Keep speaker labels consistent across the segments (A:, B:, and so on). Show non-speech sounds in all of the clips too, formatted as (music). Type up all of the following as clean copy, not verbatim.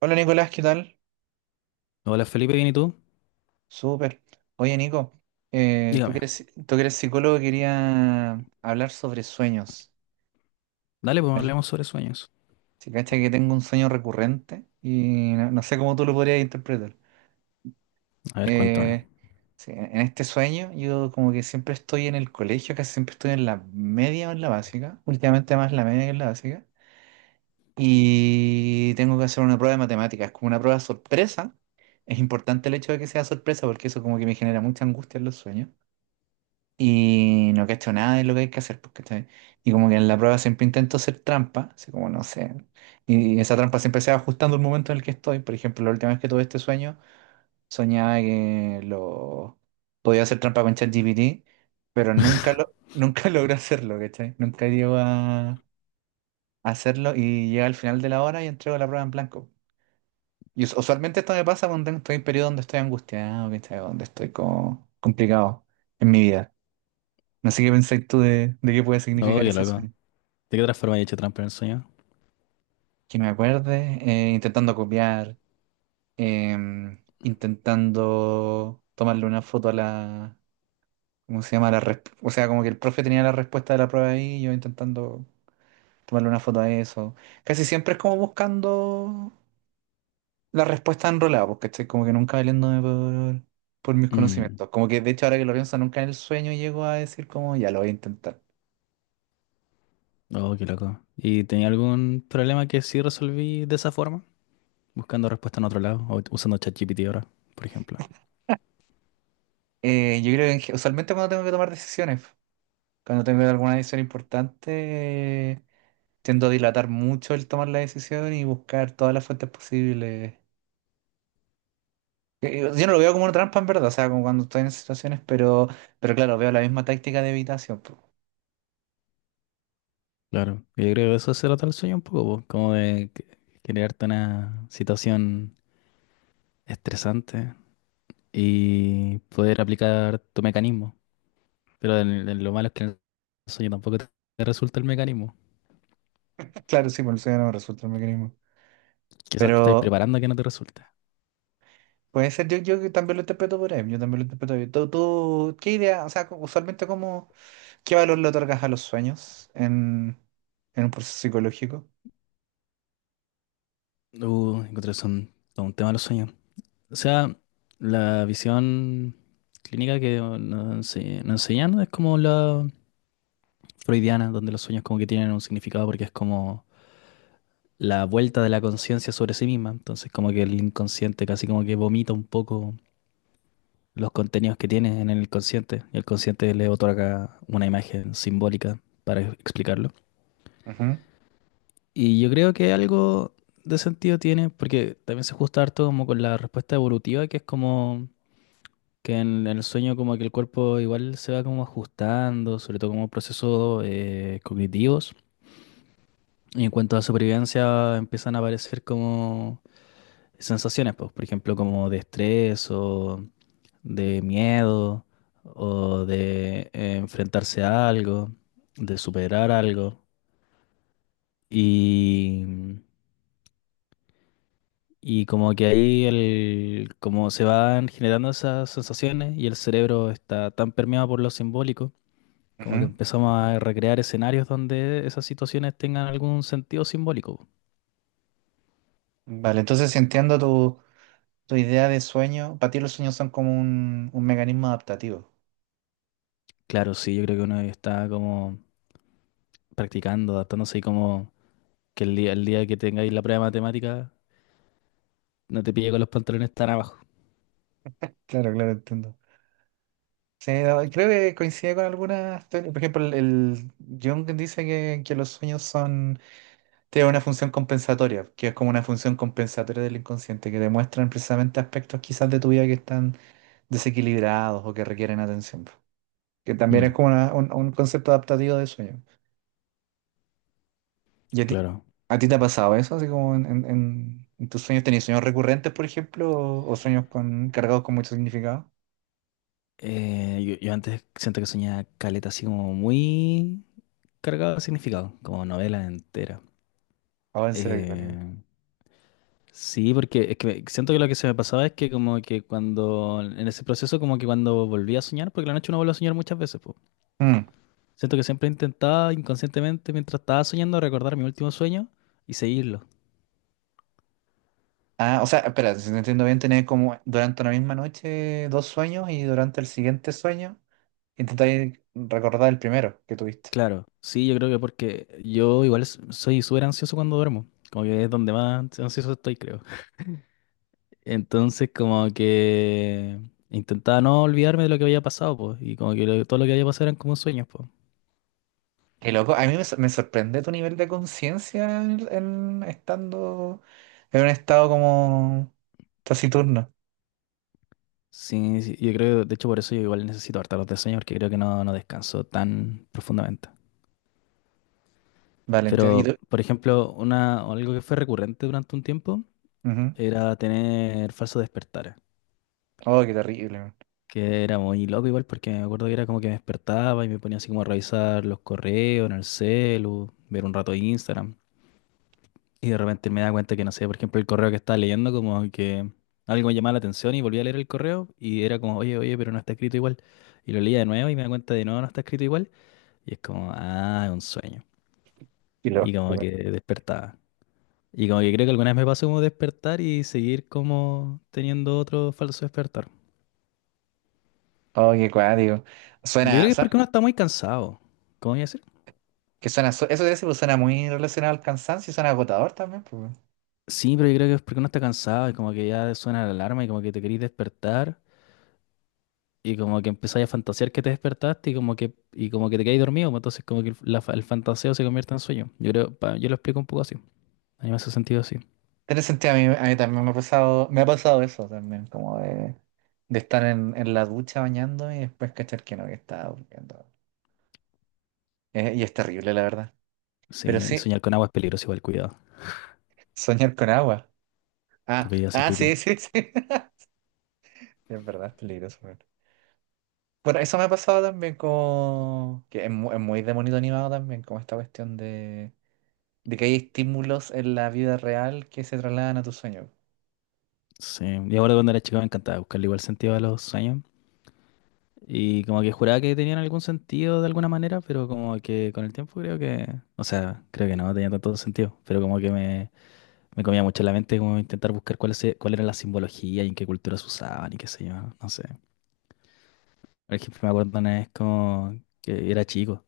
A: Hola Nicolás, ¿qué tal?
B: Hola Felipe, ¿bien y tú?
A: Súper. Oye Nico,
B: Dígame.
A: tú que eres psicólogo, quería hablar sobre sueños.
B: Dale, pues
A: A ver,
B: hablemos sobre sueños.
A: Si cacha que tengo un sueño recurrente y no sé cómo tú lo podrías interpretar.
B: A ver, cuéntame.
A: Eh, sí, en este sueño yo como que siempre estoy en el colegio, casi siempre estoy en la media o en la básica, últimamente más la media que en la básica, y tengo que hacer una prueba de matemáticas, como una prueba sorpresa. Es importante el hecho de que sea sorpresa porque eso como que me genera mucha angustia en los sueños. Y no cacho nada de lo que hay que hacer, porque Y como que en la prueba siempre intento hacer trampa, así como no sé. Y esa trampa siempre se va ajustando al momento en el que estoy. Por ejemplo, la última vez que tuve este sueño, soñaba que lo podía hacer trampa con ChatGPT, pero nunca (laughs) logré hacerlo, ¿cachai? Nunca llego a hacerlo y llega al final de la hora y entrego la prueba en blanco. Y usualmente esto me pasa cuando estoy en periodo donde estoy angustiado, ¿cachai? Donde estoy como complicado en mi vida. No sé qué pensáis tú de qué puede
B: Oh,
A: significar
B: qué
A: ese
B: loco.
A: sueño.
B: ¿De qué otra forma he hecho trampa en el sueño?
A: Que me acuerde, intentando copiar, intentando tomarle una foto a la, ¿cómo se llama? O sea, como que el profe tenía la respuesta de la prueba ahí, y yo intentando tomarle una foto a eso. Casi siempre es como buscando la respuesta enrolada, porque estoy como que nunca valiéndome por mis
B: Mm.
A: conocimientos. Como que de hecho ahora que lo pienso, nunca en el sueño llego a decir como, ya lo voy a intentar.
B: Oh, qué loco. ¿Y tenía algún problema que sí resolví de esa forma? Buscando respuesta en otro lado o usando ChatGPT ahora, por ejemplo.
A: Yo creo que en usualmente cuando tengo que tomar decisiones. Cuando tengo alguna decisión importante, tiendo a dilatar mucho el tomar la decisión y buscar todas las fuentes posibles. Yo no lo veo como una trampa en verdad, o sea, como cuando estoy en esas situaciones, pero claro, veo la misma táctica de evitación. Po.
B: Claro. Yo creo que eso se trata el sueño un poco, po, como de crearte una situación estresante y poder aplicar tu mecanismo. Pero lo malo es que en el sueño tampoco te resulta el mecanismo.
A: (laughs) Claro, sí, por eso ya no me resulta el mecanismo.
B: Quizás te estáis
A: Pero
B: preparando a que no te resulte.
A: puede ser, yo que también lo interpreto por ahí, yo también lo interpreto ahí. Tú, qué idea, o sea, usualmente cómo, qué valor le otorgas a los sueños en un proceso psicológico?
B: Encontré son todo un tema de los sueños. O sea, la visión clínica que nos nos enseñan es como la freudiana, donde los sueños como que tienen un significado porque es como la vuelta de la conciencia sobre sí misma. Entonces como que el inconsciente casi como que vomita un poco los contenidos que tiene en el consciente y el consciente le otorga una imagen simbólica para explicarlo.
A: Ujú,
B: Y yo creo que algo de sentido tiene, porque también se ajusta harto como con la respuesta evolutiva, que es como que en el sueño como que el cuerpo igual se va como ajustando, sobre todo como procesos cognitivos. Y en cuanto a supervivencia empiezan a aparecer como sensaciones, pues, por ejemplo, como de estrés o de miedo o de enfrentarse a algo, de superar algo. Y... Y como que ahí el, como se van generando esas sensaciones y el cerebro está tan permeado por lo simbólico, como que
A: ujú.
B: empezamos a recrear escenarios donde esas situaciones tengan algún sentido simbólico.
A: Vale, entonces si entiendo tu... tu idea de sueño, para ti los sueños son como un mecanismo adaptativo.
B: Claro, sí, yo creo que uno está como practicando, adaptándose y como que el día que tengáis la prueba de matemática no te pille con los pantalones tan abajo.
A: Claro, claro, entiendo. Sí, no, creo que coincide con algunas teorías. Por ejemplo, el Jung dice que los sueños son, tienen una función compensatoria, que es como una función compensatoria del inconsciente, que demuestran precisamente aspectos quizás de tu vida que están desequilibrados o que requieren atención. Que también es
B: Mm,
A: como un concepto adaptativo de sueño. ¿Y
B: claro.
A: a ti te ha pasado eso? Así como en tus sueños, ¿tenías sueños recurrentes, por ejemplo, o sueños con, cargados con mucho significado?
B: Yo antes siento que soñaba caleta así como muy cargado de significado, como novela entera.
A: Ahora en serio, que digo.
B: Eh, Sí, porque es que siento que lo que se me pasaba es que como que cuando, en ese proceso como que cuando volví a soñar, porque la noche uno vuelve a soñar muchas veces, po.
A: Mm.
B: Siento que siempre intentaba inconscientemente mientras estaba soñando recordar mi último sueño y seguirlo.
A: Ah, o sea, espera, si te entiendo bien, tenés como durante una misma noche dos sueños y durante el siguiente sueño intentáis recordar el primero que tuviste.
B: Claro, sí, yo creo que porque yo igual soy súper ansioso cuando duermo, como que es donde más ansioso estoy, creo. Entonces como que intentaba no olvidarme de lo que había pasado, pues, y como que todo lo que había pasado eran como sueños, pues.
A: Qué loco, a mí me, me sorprende tu nivel de conciencia en, estando en un estado como taciturno.
B: Sí, sí, yo creo, de hecho por eso yo igual necesito harta los de sueño porque creo que no descanso tan profundamente.
A: Vale, entiendo. Y
B: Pero,
A: tú-
B: por ejemplo, una, algo que fue recurrente durante un tiempo
A: ujú.
B: era tener falsos despertares,
A: Oh, qué terrible. Man.
B: que era muy loco igual porque me acuerdo que era como que me despertaba y me ponía así como a revisar los correos en el celu, ver un rato Instagram y de repente me daba cuenta que, no sé, por ejemplo, el correo que estaba leyendo como que algo me llamaba la atención y volví a leer el correo y era como, oye, oye, pero no está escrito igual. Y lo leía de nuevo y me da cuenta de no está escrito igual. Y es como, ah, es un sueño.
A: Qué loco,
B: Y como que despertaba. Y como que creo que alguna vez me pasó como despertar y seguir como teniendo otro falso despertar.
A: Oh, qué cuático.
B: Yo creo
A: Suena,
B: que es
A: su-
B: porque uno está muy cansado. ¿Cómo voy a decir?
A: que suena, su- eso de decir, pues, suena muy relacionado al cansancio y suena agotador también, pues.
B: Sí, pero yo creo que es porque uno está cansado y como que ya suena la alarma y como que te querís despertar y como que empezáis a fantasear que te despertaste y como que te quedáis dormido, pues. Entonces como que el, la el fantaseo se convierte en sueño. Yo creo, yo lo explico un poco así. A mí me hace sentido así.
A: Tiene sentido, a mí también me ha pasado eso también, como de estar en la ducha bañándome y después cachar que no, que estaba durmiendo. Y es terrible, la verdad. Pero
B: Sí, y
A: sí,
B: soñar con agua es peligroso igual, cuidado.
A: soñar con agua.
B: Te
A: Ah,
B: podía hacer
A: ah, sí,
B: pipí.
A: sí, sí. (laughs) Es verdad, es peligroso. Weón. Bueno, eso me ha pasado también como... que es, es muy de monito animado también, como esta cuestión de que hay estímulos en la vida real que se trasladan a tu sueño.
B: Sí, y ahora cuando era chico me encantaba buscarle igual sentido a los sueños. Y como que juraba que tenían algún sentido de alguna manera, pero como que con el tiempo creo que, o sea, creo que no tenía tanto sentido, pero como que me comía mucho la mente como intentar buscar cuál era la simbología y en qué cultura se usaban y qué sé yo, no sé. Por ejemplo, me acuerdo una vez como que era chico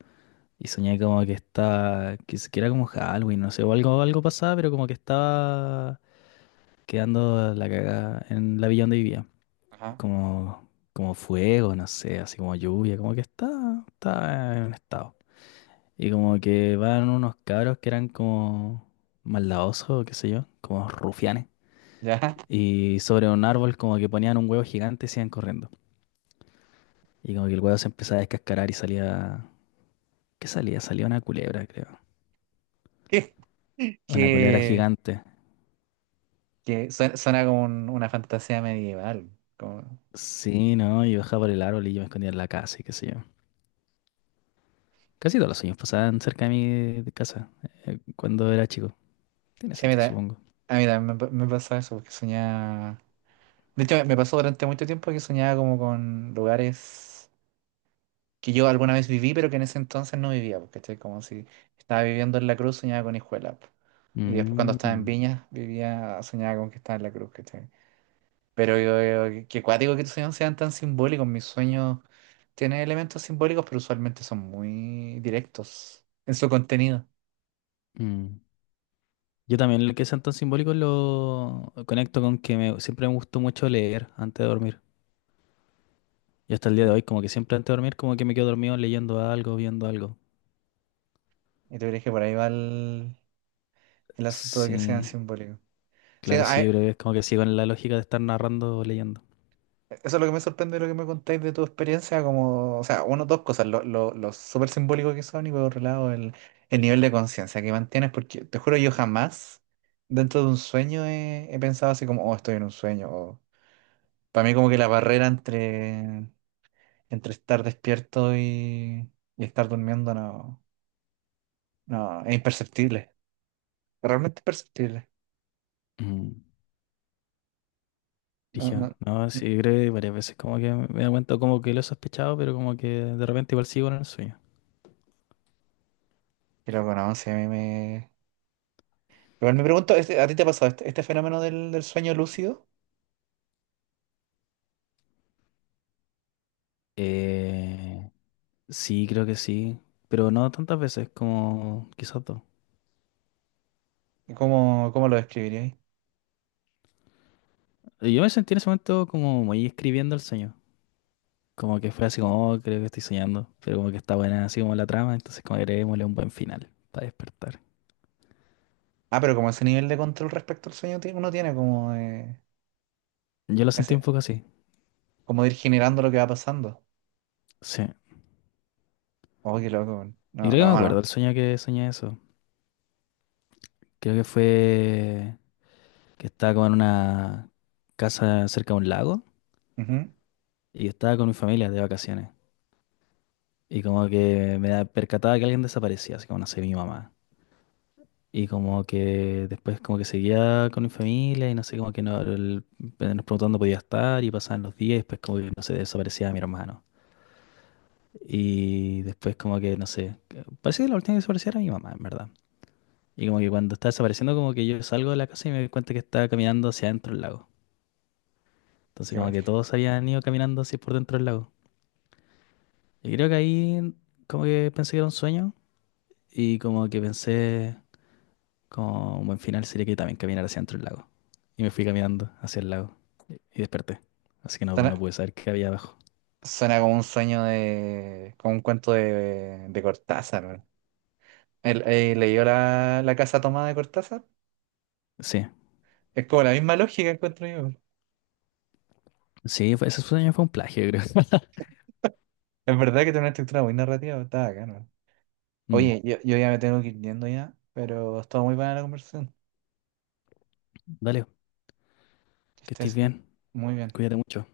B: y soñé como que estaba, que, que era como Halloween, no sé, o algo, algo pasaba, pero como que estaba quedando la cagada en la villa donde vivía.
A: Ajá.
B: Como, como fuego, no sé, así como lluvia, como que está en un estado. Y como que van unos cabros que eran como maldadosos, o qué sé yo, como rufianes.
A: ¿Ya?
B: Y sobre un árbol como que ponían un huevo gigante y se iban corriendo. Y como que el huevo se empezaba a descascarar y salía... ¿Qué salía? Salía una culebra, creo.
A: (laughs)
B: Una culebra
A: Que,
B: gigante.
A: que suena, suena como una fantasía medieval. Como-
B: Sí, ¿no? Y bajaba por el árbol y yo me escondía en la casa y qué sé yo. Casi todos los sueños pasaban cerca de mi casa cuando era chico. Tiene
A: Sí, a mí,
B: sentido,
A: ta-
B: supongo.
A: a mí también me, me pasaba eso, porque soñaba... De hecho, me pasó durante mucho tiempo que soñaba como con lugares que yo alguna vez viví, pero que en ese entonces no vivía, porque como si estaba viviendo en La Cruz, soñaba con Hijuela. Po. Y después cuando estaba en
B: Mm,
A: Viña, vivía, soñaba con que estaba en La Cruz, Pero qué cuático que tus sueños sean tan simbólicos. Mis sueños tienen elementos simbólicos, pero usualmente son muy directos en su contenido.
B: mm. Yo también lo que sean tan simbólicos lo conecto con que me, siempre me gustó mucho leer antes de dormir. Y hasta el día de
A: ¿No?
B: hoy, como que siempre antes de dormir, como que me quedo dormido leyendo algo, viendo algo.
A: Y tú crees que por ahí va el asunto de que sean
B: Sí,
A: simbólicos. Sí,
B: claro, sí, yo creo que es como que sigo en la lógica de estar narrando o leyendo.
A: eso es lo que me sorprende de lo que me contáis de tu experiencia, como, o sea, uno, dos cosas, lo súper simbólico que son y por otro lado el nivel de conciencia que mantienes, porque te juro yo jamás dentro de un sueño he, he pensado así como, oh, estoy en un sueño, o para mí como que la barrera entre Entre estar despierto y estar durmiendo, no, es imperceptible, realmente imperceptible.
B: Mm.
A: No,
B: Dije,
A: no,
B: ah, no,
A: no.
B: sí, creo que varias veces como que me da cuenta, como que lo he sospechado, pero como que de repente igual sigo en el sueño.
A: Y luego, no, sí a mí me... Igual me pregunto, este- ¿a ti te ha pasado este, este fenómeno del sueño lúcido?
B: Eh, sí, creo que sí, pero no tantas veces, como quizás dos.
A: ¿Y ¿Cómo, cómo lo describirías?
B: Y yo me sentí en ese momento como muy escribiendo el sueño. Como que fue así como, "Oh, creo que estoy soñando. Pero como que está buena así como la trama, entonces como agreguémosle un buen final para despertar."
A: Ah, pero como ese nivel de control respecto al sueño ti- uno tiene, como de,
B: Yo lo sentí un
A: ese,
B: poco así.
A: como de ir generando lo que va pasando.
B: Sí.
A: Oh, qué loco. Weón.
B: Y
A: No,
B: creo que me
A: no, no.
B: acuerdo el sueño que soñé eso. Creo que fue que estaba como en una casa cerca de un lago
A: Ujú.
B: y estaba con mi familia de vacaciones. Y como que me percataba que alguien desaparecía, así como no sé, mi mamá. Y como que después como que seguía con mi familia y no sé, como que no, nos preguntando dónde podía estar y pasaban los días y después como que, no sé, desaparecía mi hermano. Y después como que, no sé, parece que la última que desapareció era mi mamá, en verdad. Y como que cuando está desapareciendo como que yo salgo de la casa y me doy cuenta que estaba caminando hacia adentro del lago. Entonces
A: Qué
B: como
A: bueno.
B: que todos habían ido caminando así por dentro del lago. Y creo que ahí como que pensé que era un sueño y como que pensé... Como un buen final sería que también caminara hacia dentro del lago. Y me fui caminando hacia el lago y desperté. Así que
A: Suena,
B: no pude saber qué había abajo.
A: suena como un sueño de... como un cuento de Cortázar, leyó la casa tomada de Cortázar.
B: Sí,
A: Es como la misma lógica encuentro yo.
B: sí, ese sueño fue un plagio, creo. (laughs)
A: Es verdad que tiene una estructura muy narrativa, está acá, ¿no?
B: Mm.
A: Oye, yo ya me tengo que ir yendo ya, pero estuvo muy buena la conversación.
B: Dale,
A: Que
B: que estés
A: estés
B: bien.
A: muy bien.
B: Cuídate mucho.